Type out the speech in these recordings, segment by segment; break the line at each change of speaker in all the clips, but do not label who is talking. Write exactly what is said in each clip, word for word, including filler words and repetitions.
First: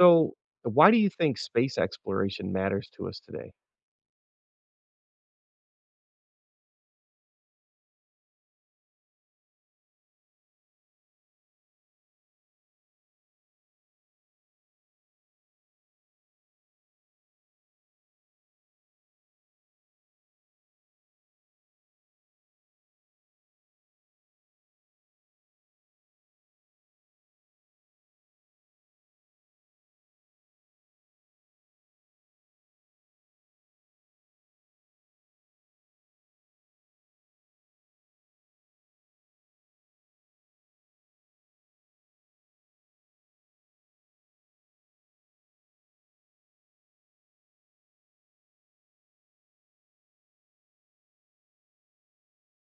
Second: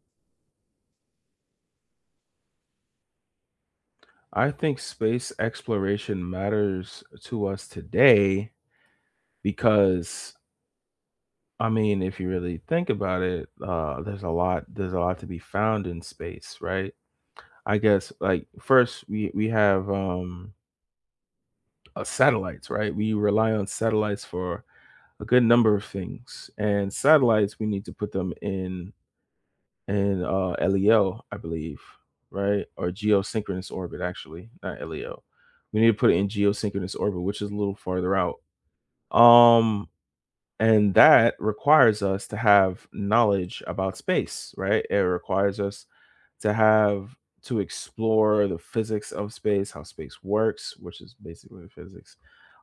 So, why do you think space exploration matters to us today?
I think space exploration matters to us today because, I mean, if you really think about it, uh, there's a lot there's a lot to be found in space, right? I guess, like, first we we have um uh, satellites, right? We rely on satellites for a good number of things, and satellites we need to put them in and uh, LEO, I believe, right? Or geosynchronous orbit, actually, not LEO. We need to put it in geosynchronous orbit, which is a little farther out. Um, and that requires us to have knowledge about space, right? It requires us to have to explore the physics of space, how space works, which is basically physics.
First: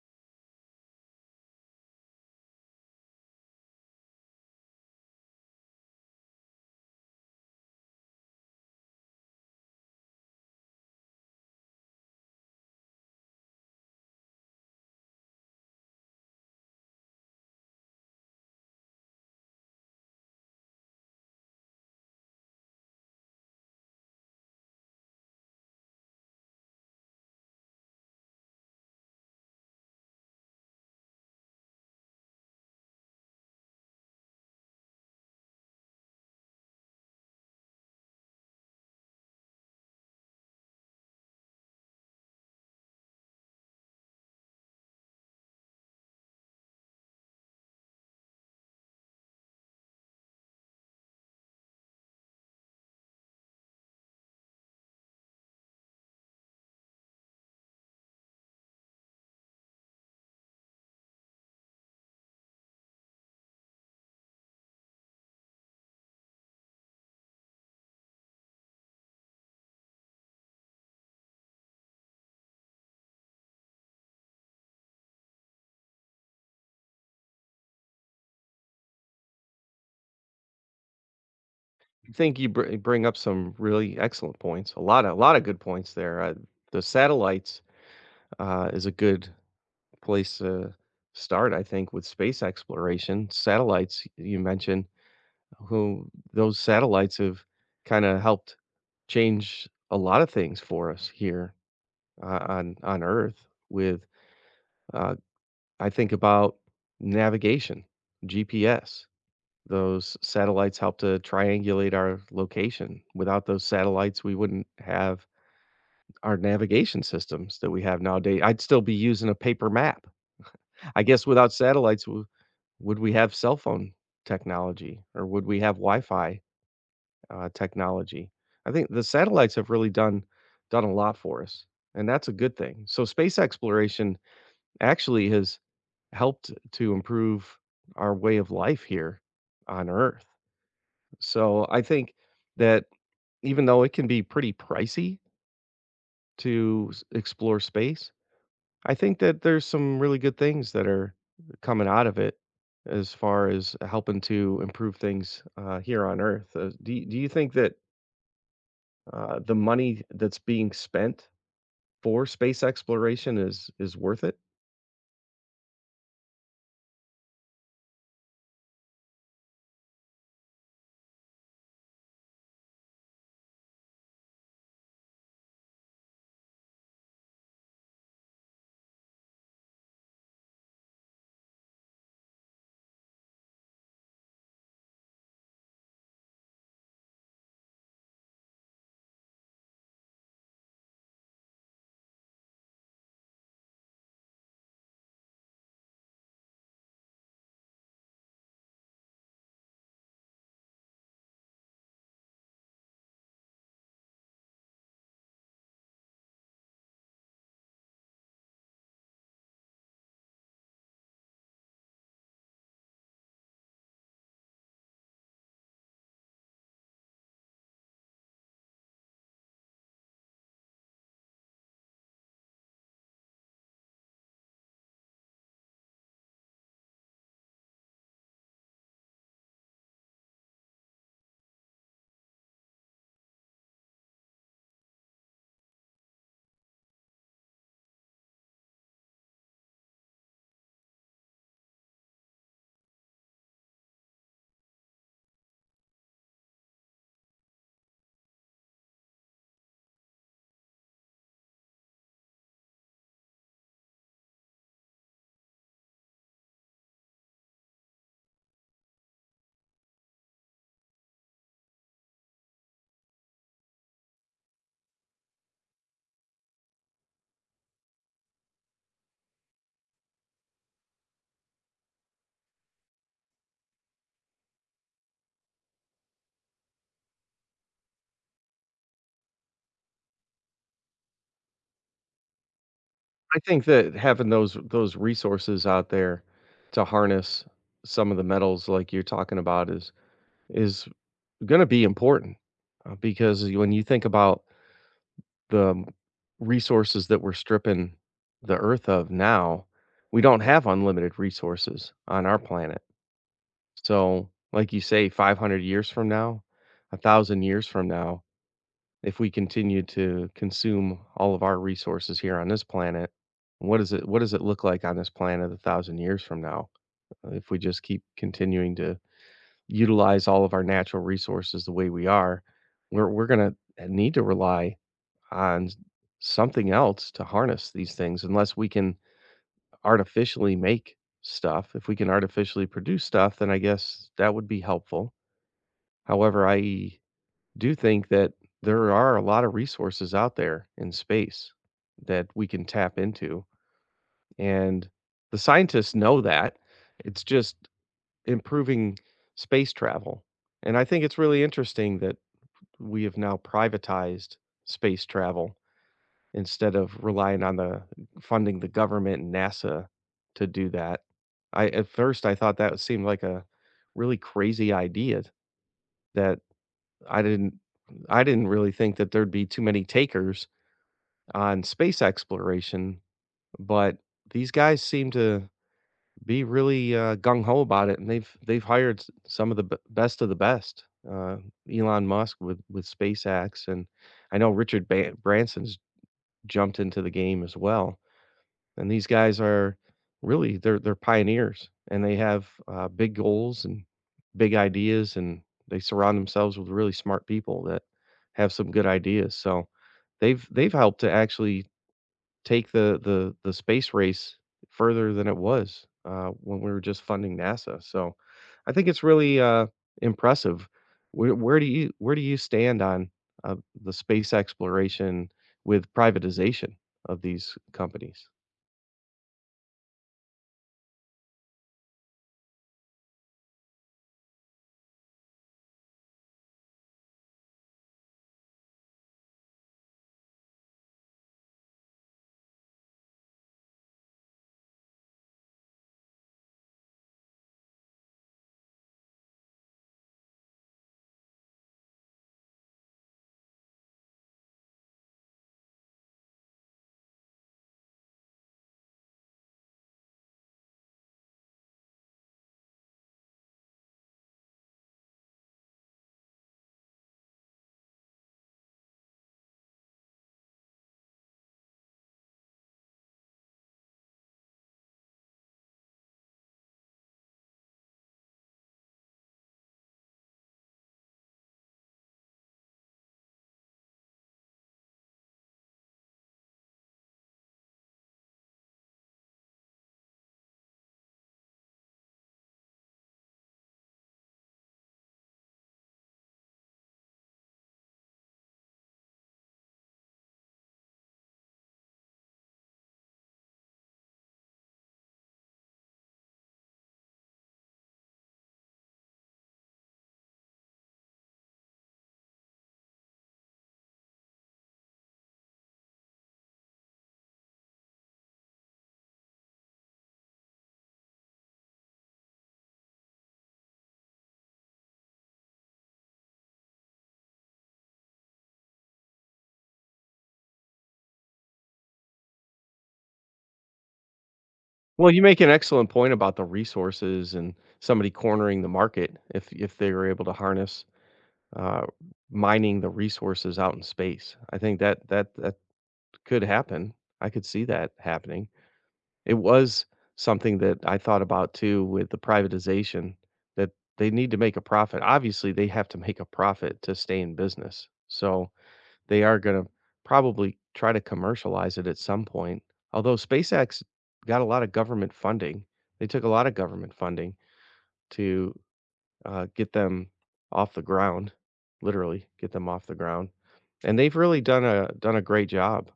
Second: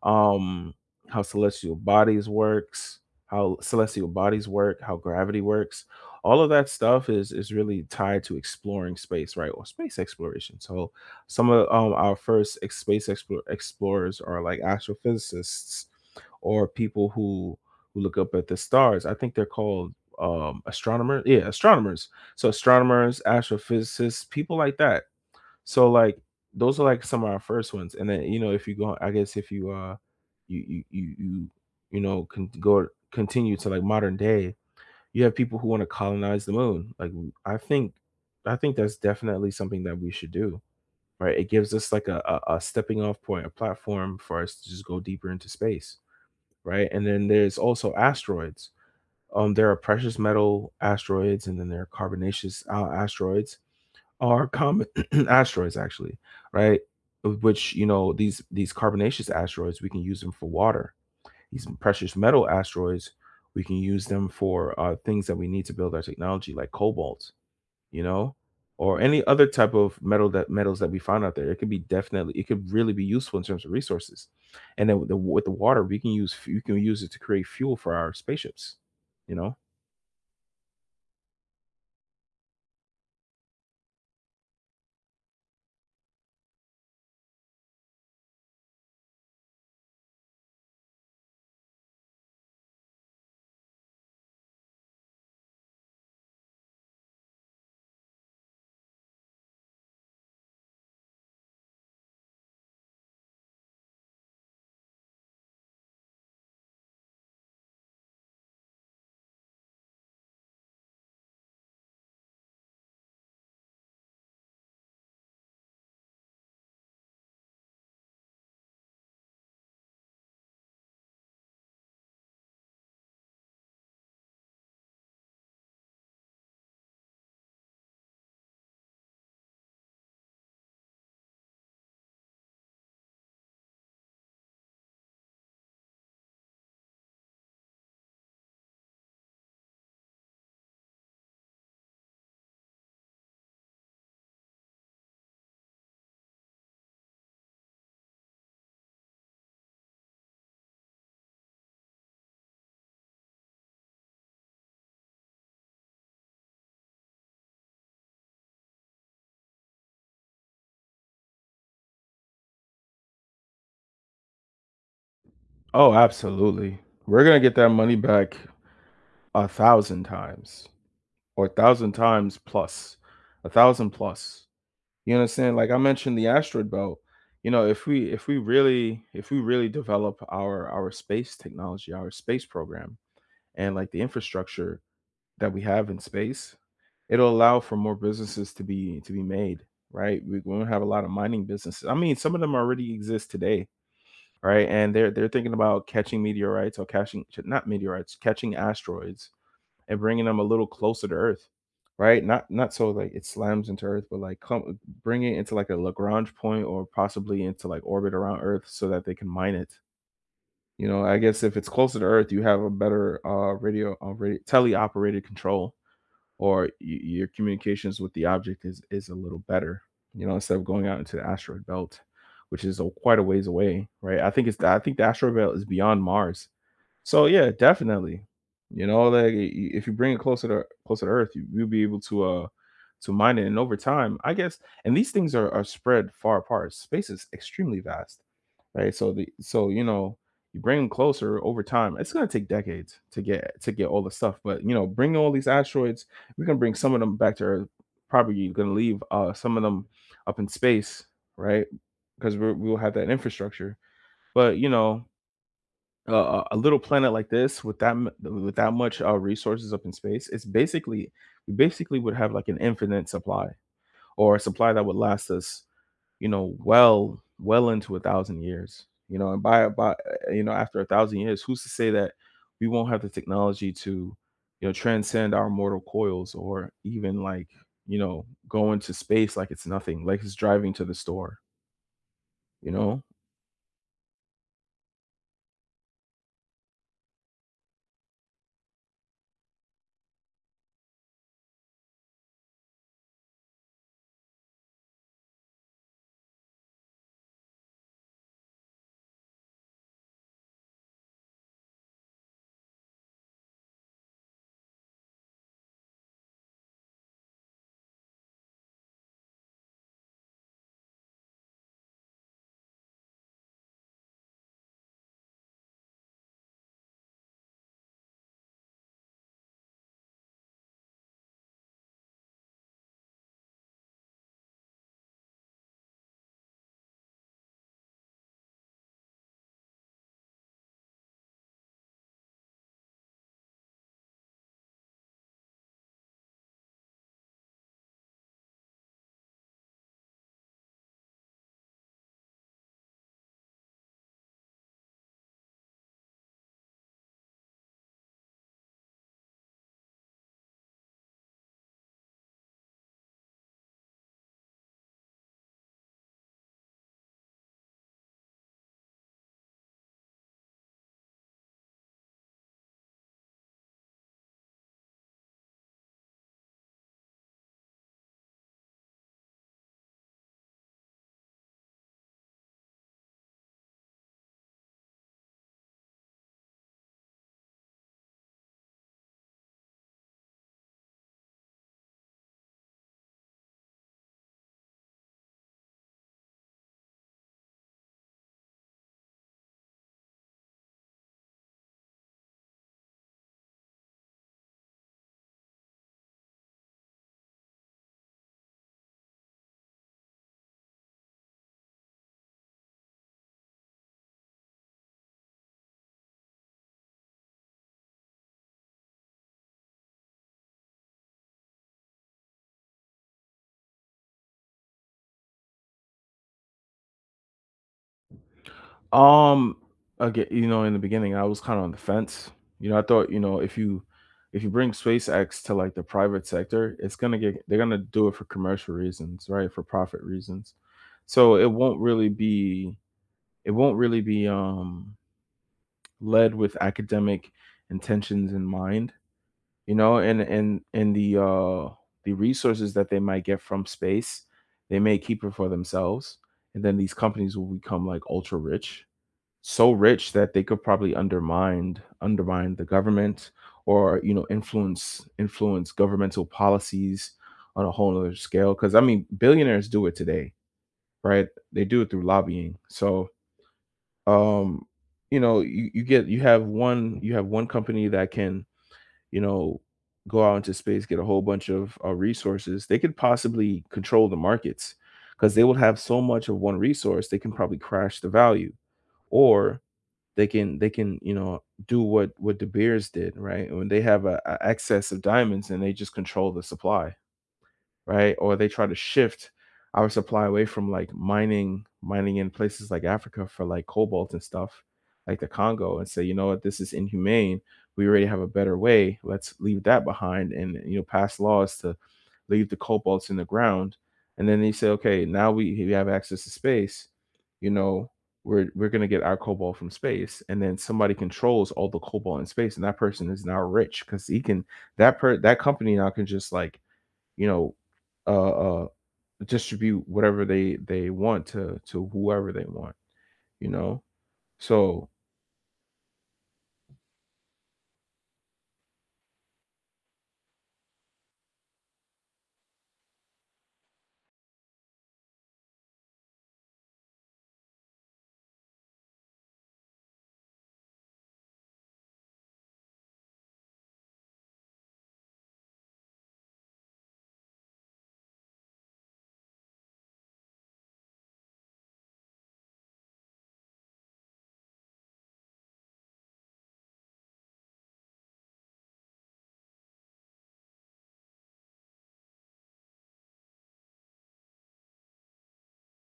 um how celestial bodies works how celestial bodies work, how gravity works, all of that stuff is is really tied to exploring space, right? Or space exploration. So some of um, our first ex- space explore, explorers are like astrophysicists, or people who who look up at the stars. I think they're called um astronomers. Yeah, astronomers. So astronomers, astrophysicists, people like that. So, like, those are like some of our first ones. And then, you know, if you go, I guess if you uh you you you you, you know can go continue to, like, modern day, you have people who want to colonize the moon. Like, I think I think that's definitely something that we should do. Right. It gives us, like, a, a, a stepping off point, a platform for us to just go deeper into space, right? And then there's also asteroids. Um, there are precious metal asteroids, and then there are carbonaceous uh, asteroids, or common asteroids, actually, right? Of which, you know, these these carbonaceous asteroids, we can use them for water. These precious metal asteroids, we can use them for uh, things that we need to build our technology, like cobalt, you know, or any other type of metal that metals that we find out there. It could be definitely, it could really be useful in terms of resources. And then with the with the water, we can use you can use it to create fuel for our spaceships, you know.
I think you br- bring up some really excellent points. A lot of a lot of good points there. Uh, the satellites uh, is a good place to start, I think, with space exploration. Satellites you mentioned, who those satellites have kind of helped change a lot of things for us here uh, on on Earth. With uh, I think about navigation, G P S. Those satellites help to triangulate our location. Without those satellites, we wouldn't have our navigation systems that we have nowadays. I'd still be using a paper map. I guess without satellites, w- would we have cell phone technology or would we have Wi-Fi uh, technology? I think the satellites have really done done a lot for us, and that's a good thing. So space exploration actually has helped to improve our way of life here on Earth. So I think that even though it can be pretty pricey to s explore space, I think that there's some really good things that are coming out of it as far as helping to improve things, uh, here on Earth. Uh, do you do you think that, uh, the money that's being spent for space exploration is is worth it?
Oh, absolutely. We're gonna get that money back a thousand times, or a thousand times plus, a thousand plus. You understand? Like I mentioned, the asteroid belt. You know, if we if we really if we really develop our our space technology, our space program, and like the infrastructure that we have in space, it'll allow for more businesses to be to be made, right? We, we're gonna have a lot of mining businesses. I mean, some of them already exist today, right? And they're they're thinking about catching meteorites, or catching, not meteorites, catching asteroids, and bringing them a little closer to Earth, right? Not not so like it slams into Earth, but like come bring it into like a Lagrange point, or possibly into like orbit around Earth, so that they can mine it. You know, I guess if it's closer to Earth, you have a better uh radio, uh, radio teleoperated control, or y- your communications with the object is is a little better, you know, instead of going out into the asteroid belt, which is, a, quite a ways away, right? i think it's the, I think the asteroid belt is beyond Mars. So yeah, definitely, you know, like, i- i- if you bring it closer to closer to Earth, you, you'll be able to uh to mine it, and over time I guess, and these things are, are spread far apart. Space is extremely vast, right? So the so, you know, you bring them closer over time, it's going to take decades to get to get all the stuff, but you know, bring all these asteroids, we're gonna bring some of them back to Earth. Probably you're gonna leave uh, some of them up in space, right? Because we we will have that infrastructure. But you know, uh, a little planet like this with that m- with that much uh, resources up in space, it's basically we basically would have like an infinite supply, or a supply that would last us, you know, well well into a thousand years. You know, and by by uh, you know, after a thousand years, who's to say that we won't have the technology to, you know, transcend our mortal coils, or even like, you know, go into space like it's nothing, like it's driving to the store, you know?
I think that having those those resources out there to harness some of the metals like you're talking about is is gonna be important, uh, because when you think about the um, resources that we're stripping the earth of now, we don't have unlimited resources on our planet. So, like you say, five hundred years from now, a thousand years from now, if we continue to consume all of our resources here on this planet, what is it? What does it look like on this planet a thousand years from now? Uh, If we just keep continuing to utilize all of our natural resources the way we are, we're we're gonna need to rely on something else to harness these things unless we can artificially make stuff. If we can artificially produce stuff, then I guess that would be helpful. However, I do think that there are a lot of resources out there in space that we can tap into. And the scientists know that. It's just improving space travel. And I think it's really interesting that we have now privatized space travel instead of relying on the funding the government and NASA to do that. I at first I thought that seemed like a really crazy idea that I didn't I didn't really think that there'd be too many takers on space exploration, but these guys seem to be really uh, gung ho about it, and they've they've hired s- some of the b- best of the best. Uh, Elon Musk with with SpaceX, and I know Richard ba- Branson's jumped into the game as well. And these guys are really they're they're pioneers and they have uh, big goals and big ideas and they surround themselves with really smart people that have some good ideas. So they've they've helped to actually take the the the space race further than it was uh, when we were just funding NASA. So I think it's really uh, impressive. Where, where do you where do you stand on uh, the space exploration with privatization of these companies?
Um, Again, you know, in the beginning, I was kind of on the fence. You know, I thought, you know, if you if you bring SpaceX to like the private sector, it's gonna get they're gonna do it for commercial reasons, right? For profit reasons. So it won't really be it won't really be um led with academic intentions in mind, you know, and and and the uh the resources that they might get from space, they may keep it for themselves, and then these companies will become like ultra rich, so rich that they could probably undermine undermine the government, or, you know, influence influence governmental policies on a whole other scale, because I mean, billionaires do it today, right? They do it through lobbying, so, um you know, you, you get you have one you have one company that can, you know, go out into space, get a whole bunch of uh, resources, they could possibly control the markets, because they will have so much of one resource, they can probably crash the value, or they can they can, you know, do what what De Beers did, right, when they have a, a excess of diamonds, and they just control the supply, right? Or they try to shift our supply away from like mining, mining in places like Africa for like cobalt and stuff, like the Congo, and say, you know what, this is inhumane. We already have a better way. Let's leave that behind, and, you know, pass laws to leave the cobalts in the ground. And then they say, okay, now we, we have access to space. You know, we're we're gonna get our cobalt from space, and then somebody controls all the cobalt in space, and that person is now rich because he can that per that company now can just like, you know, uh, uh, distribute whatever they they want to to whoever they want, you know. So
Well, you make an excellent point about the resources and somebody cornering the market if if they were able to harness uh, mining the resources out in space. I think that that that could happen. I could see that happening. It was something that I thought about too with the privatization that they need to make a profit. Obviously, they have to make a profit to stay in business. So they are gonna probably try to commercialize it at some point, although SpaceX got a lot of government funding. They took a lot of government funding to, uh, get them off the ground, literally get them off the ground, and they've really done a done a great job,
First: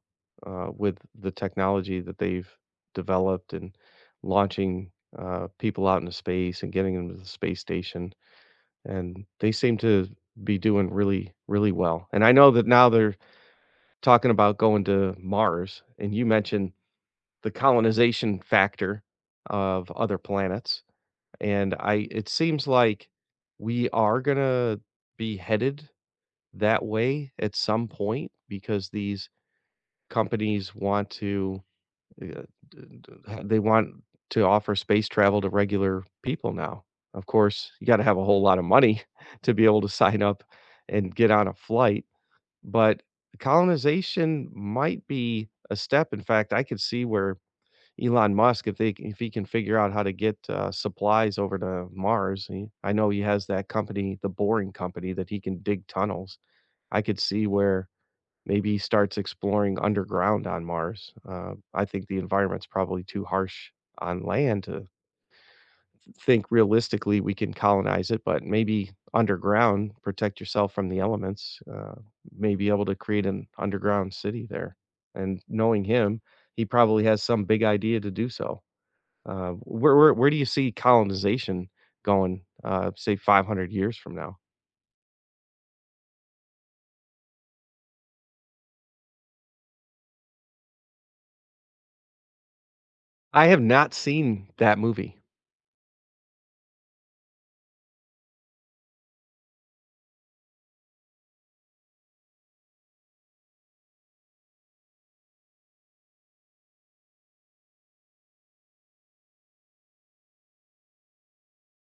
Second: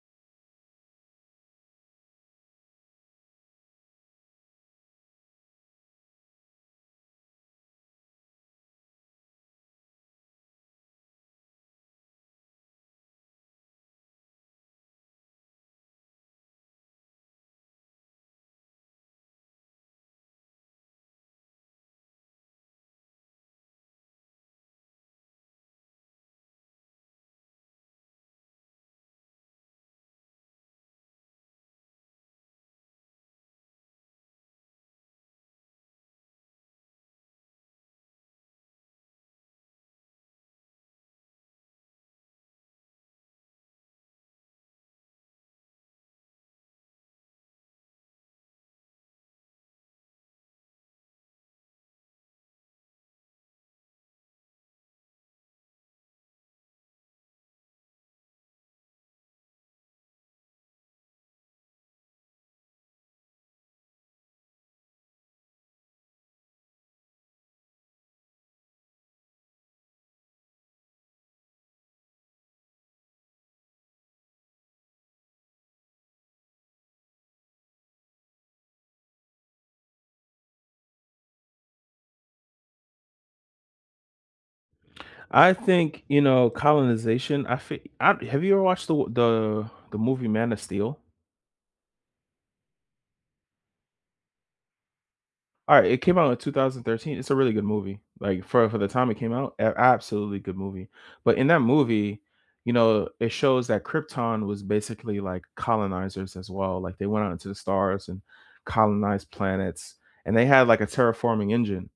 uh, with the technology that they've developed and launching, uh, people out into space and getting them to the space station, and they seem to be doing really, really well, and I know that now they're talking about going to Mars, and you mentioned the colonization factor of other planets, and I it seems like we are gonna be headed that way at some point because these companies want to uh, d- d- ha- they want to offer space travel to regular people now. Of course, you got to have a whole lot of money to be able to sign up and get on a flight, but colonization might be a step. In fact, I could see where Elon Musk, if they c- if he can figure out how to get uh, supplies over to Mars, he, I know he has that company, the Boring Company, that he can dig tunnels. I could see where maybe he starts exploring underground on Mars. Uh, I think the environment's probably too harsh on land think realistically we can colonize it, but maybe underground, protect yourself from the elements, uh, may be able to create an underground city there. And knowing him, he probably has some big idea to do so. Uh, where, where, where do you see colonization going, uh, say five hundred years from now?
I think, you know, colonization. I, fe- I Have you ever watched the the the movie Man of Steel?
I have not seen that movie.
Alright, it came out in two thousand thirteen It's a really good movie, like, for for the time it came out, a absolutely good movie, but in that movie, you know, it shows that Krypton was basically, like, colonizers as well, like, they went out into the stars and colonized planets, and they had, like, a terraforming engine,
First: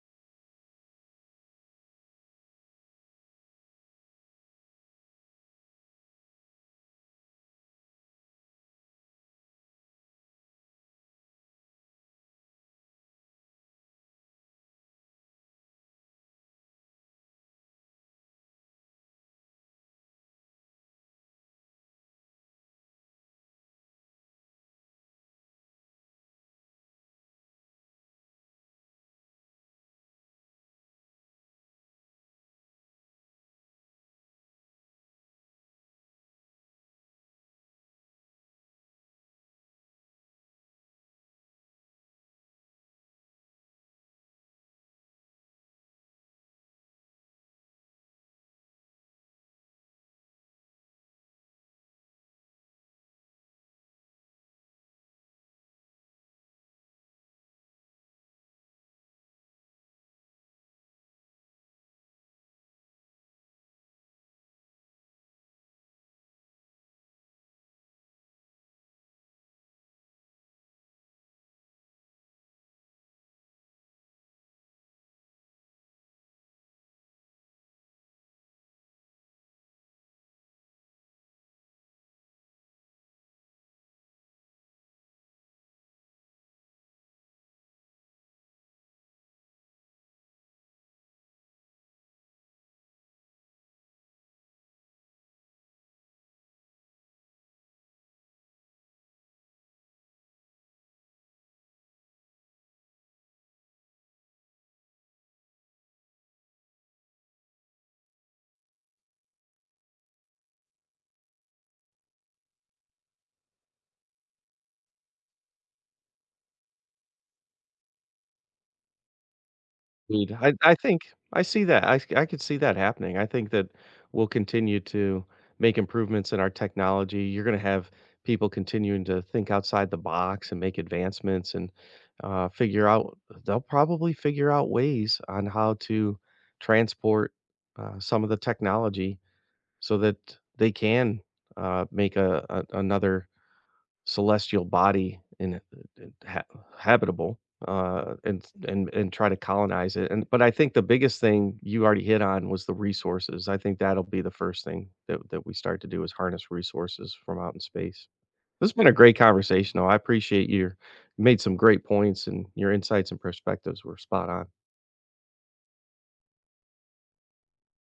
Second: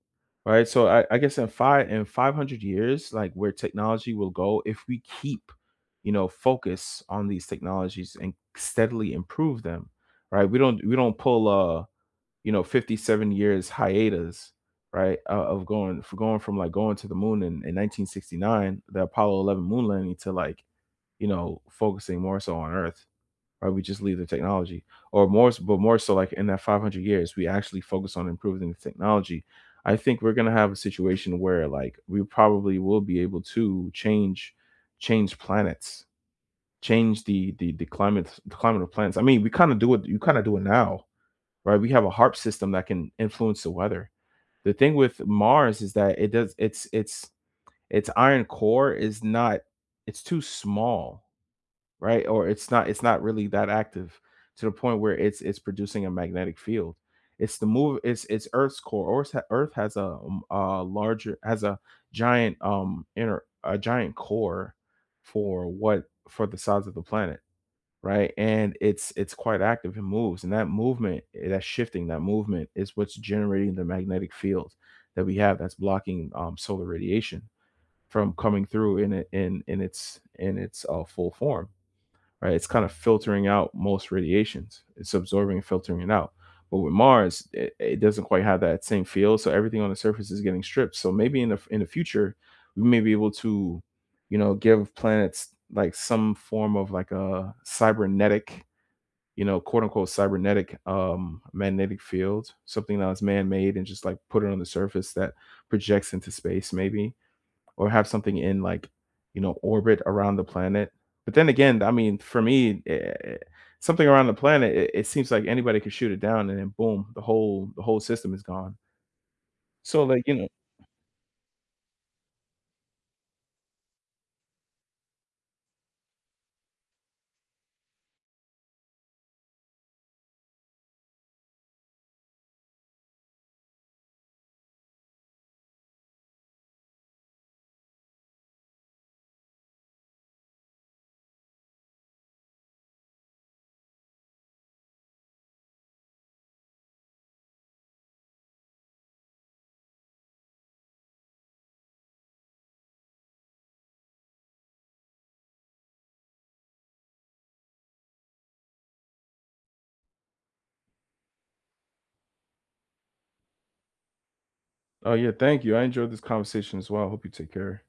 right? So, I I guess in five in five hundred years, like, where technology will go if we keep, you know, focus on these technologies and steadily improve them, right? We don't we don't pull, uh you know, fifty-seven years hiatus, right, uh, of going for going from like going to the moon in, in nineteen sixty-nine, the Apollo eleven moon landing, to like, you know, focusing more so on Earth, right, we just leave the technology. Or more so, but more so like in that five hundred years we actually focus on improving the technology. I think we're going to have a situation where, like, we probably will be able to change change planets, change the the the climate the climate of planets. I mean, we kind of do it, you kind of do it now, right? We have a harp system that can influence the weather. The thing with Mars is that it does its its its iron core is not, it's too small, right? Or it's not it's not really that active to the point where it's it's producing a magnetic field. It's the move it's it's Earth's core. Or it's ha- Earth has a, um, a larger has a giant um inner a giant core for what for the size of the planet, right? And it's it's quite active. It moves, and that movement, eh, that shifting, that movement is what's generating the magnetic field that we have, that's blocking um, solar radiation from coming through in it in in its in its uh, full form, right? It's kind of filtering out most radiations. It's absorbing and filtering it out. But with Mars, it, it doesn't quite have that same field, so everything on the surface is getting stripped. So maybe in the in the future, we may be able to, you know, give planets like some form of like a cybernetic, you know, quote unquote cybernetic, um, magnetic field, something that was man made and just like put it on the surface that projects into space, maybe, or have something in like, you know, orbit around the planet. But then again, I mean, for me, eh, eh, something around the planet, it, it seems like anybody could shoot it down, and then boom, the whole the whole system is gone. So like, you
Indeed.
know,
I I think I see that. I c I could see that happening. I think that we'll continue to make improvements in our technology. You're gonna have people continuing to think outside the box and make advancements and, uh, figure out they'll probably figure out ways on how to transport, uh, some of the technology so that they can, uh, make a a another celestial body and ha- habitable uh and and and try to colonize it, and but I think the biggest thing you already hit on was the resources. I think that'll be the first thing that, that we start to do is harness resources from out in space. This has been a great conversation though. I appreciate your you made some great points and your insights and perspectives were spot on.
oh yeah, thank you. I enjoyed this conversation as well. Hope you take care.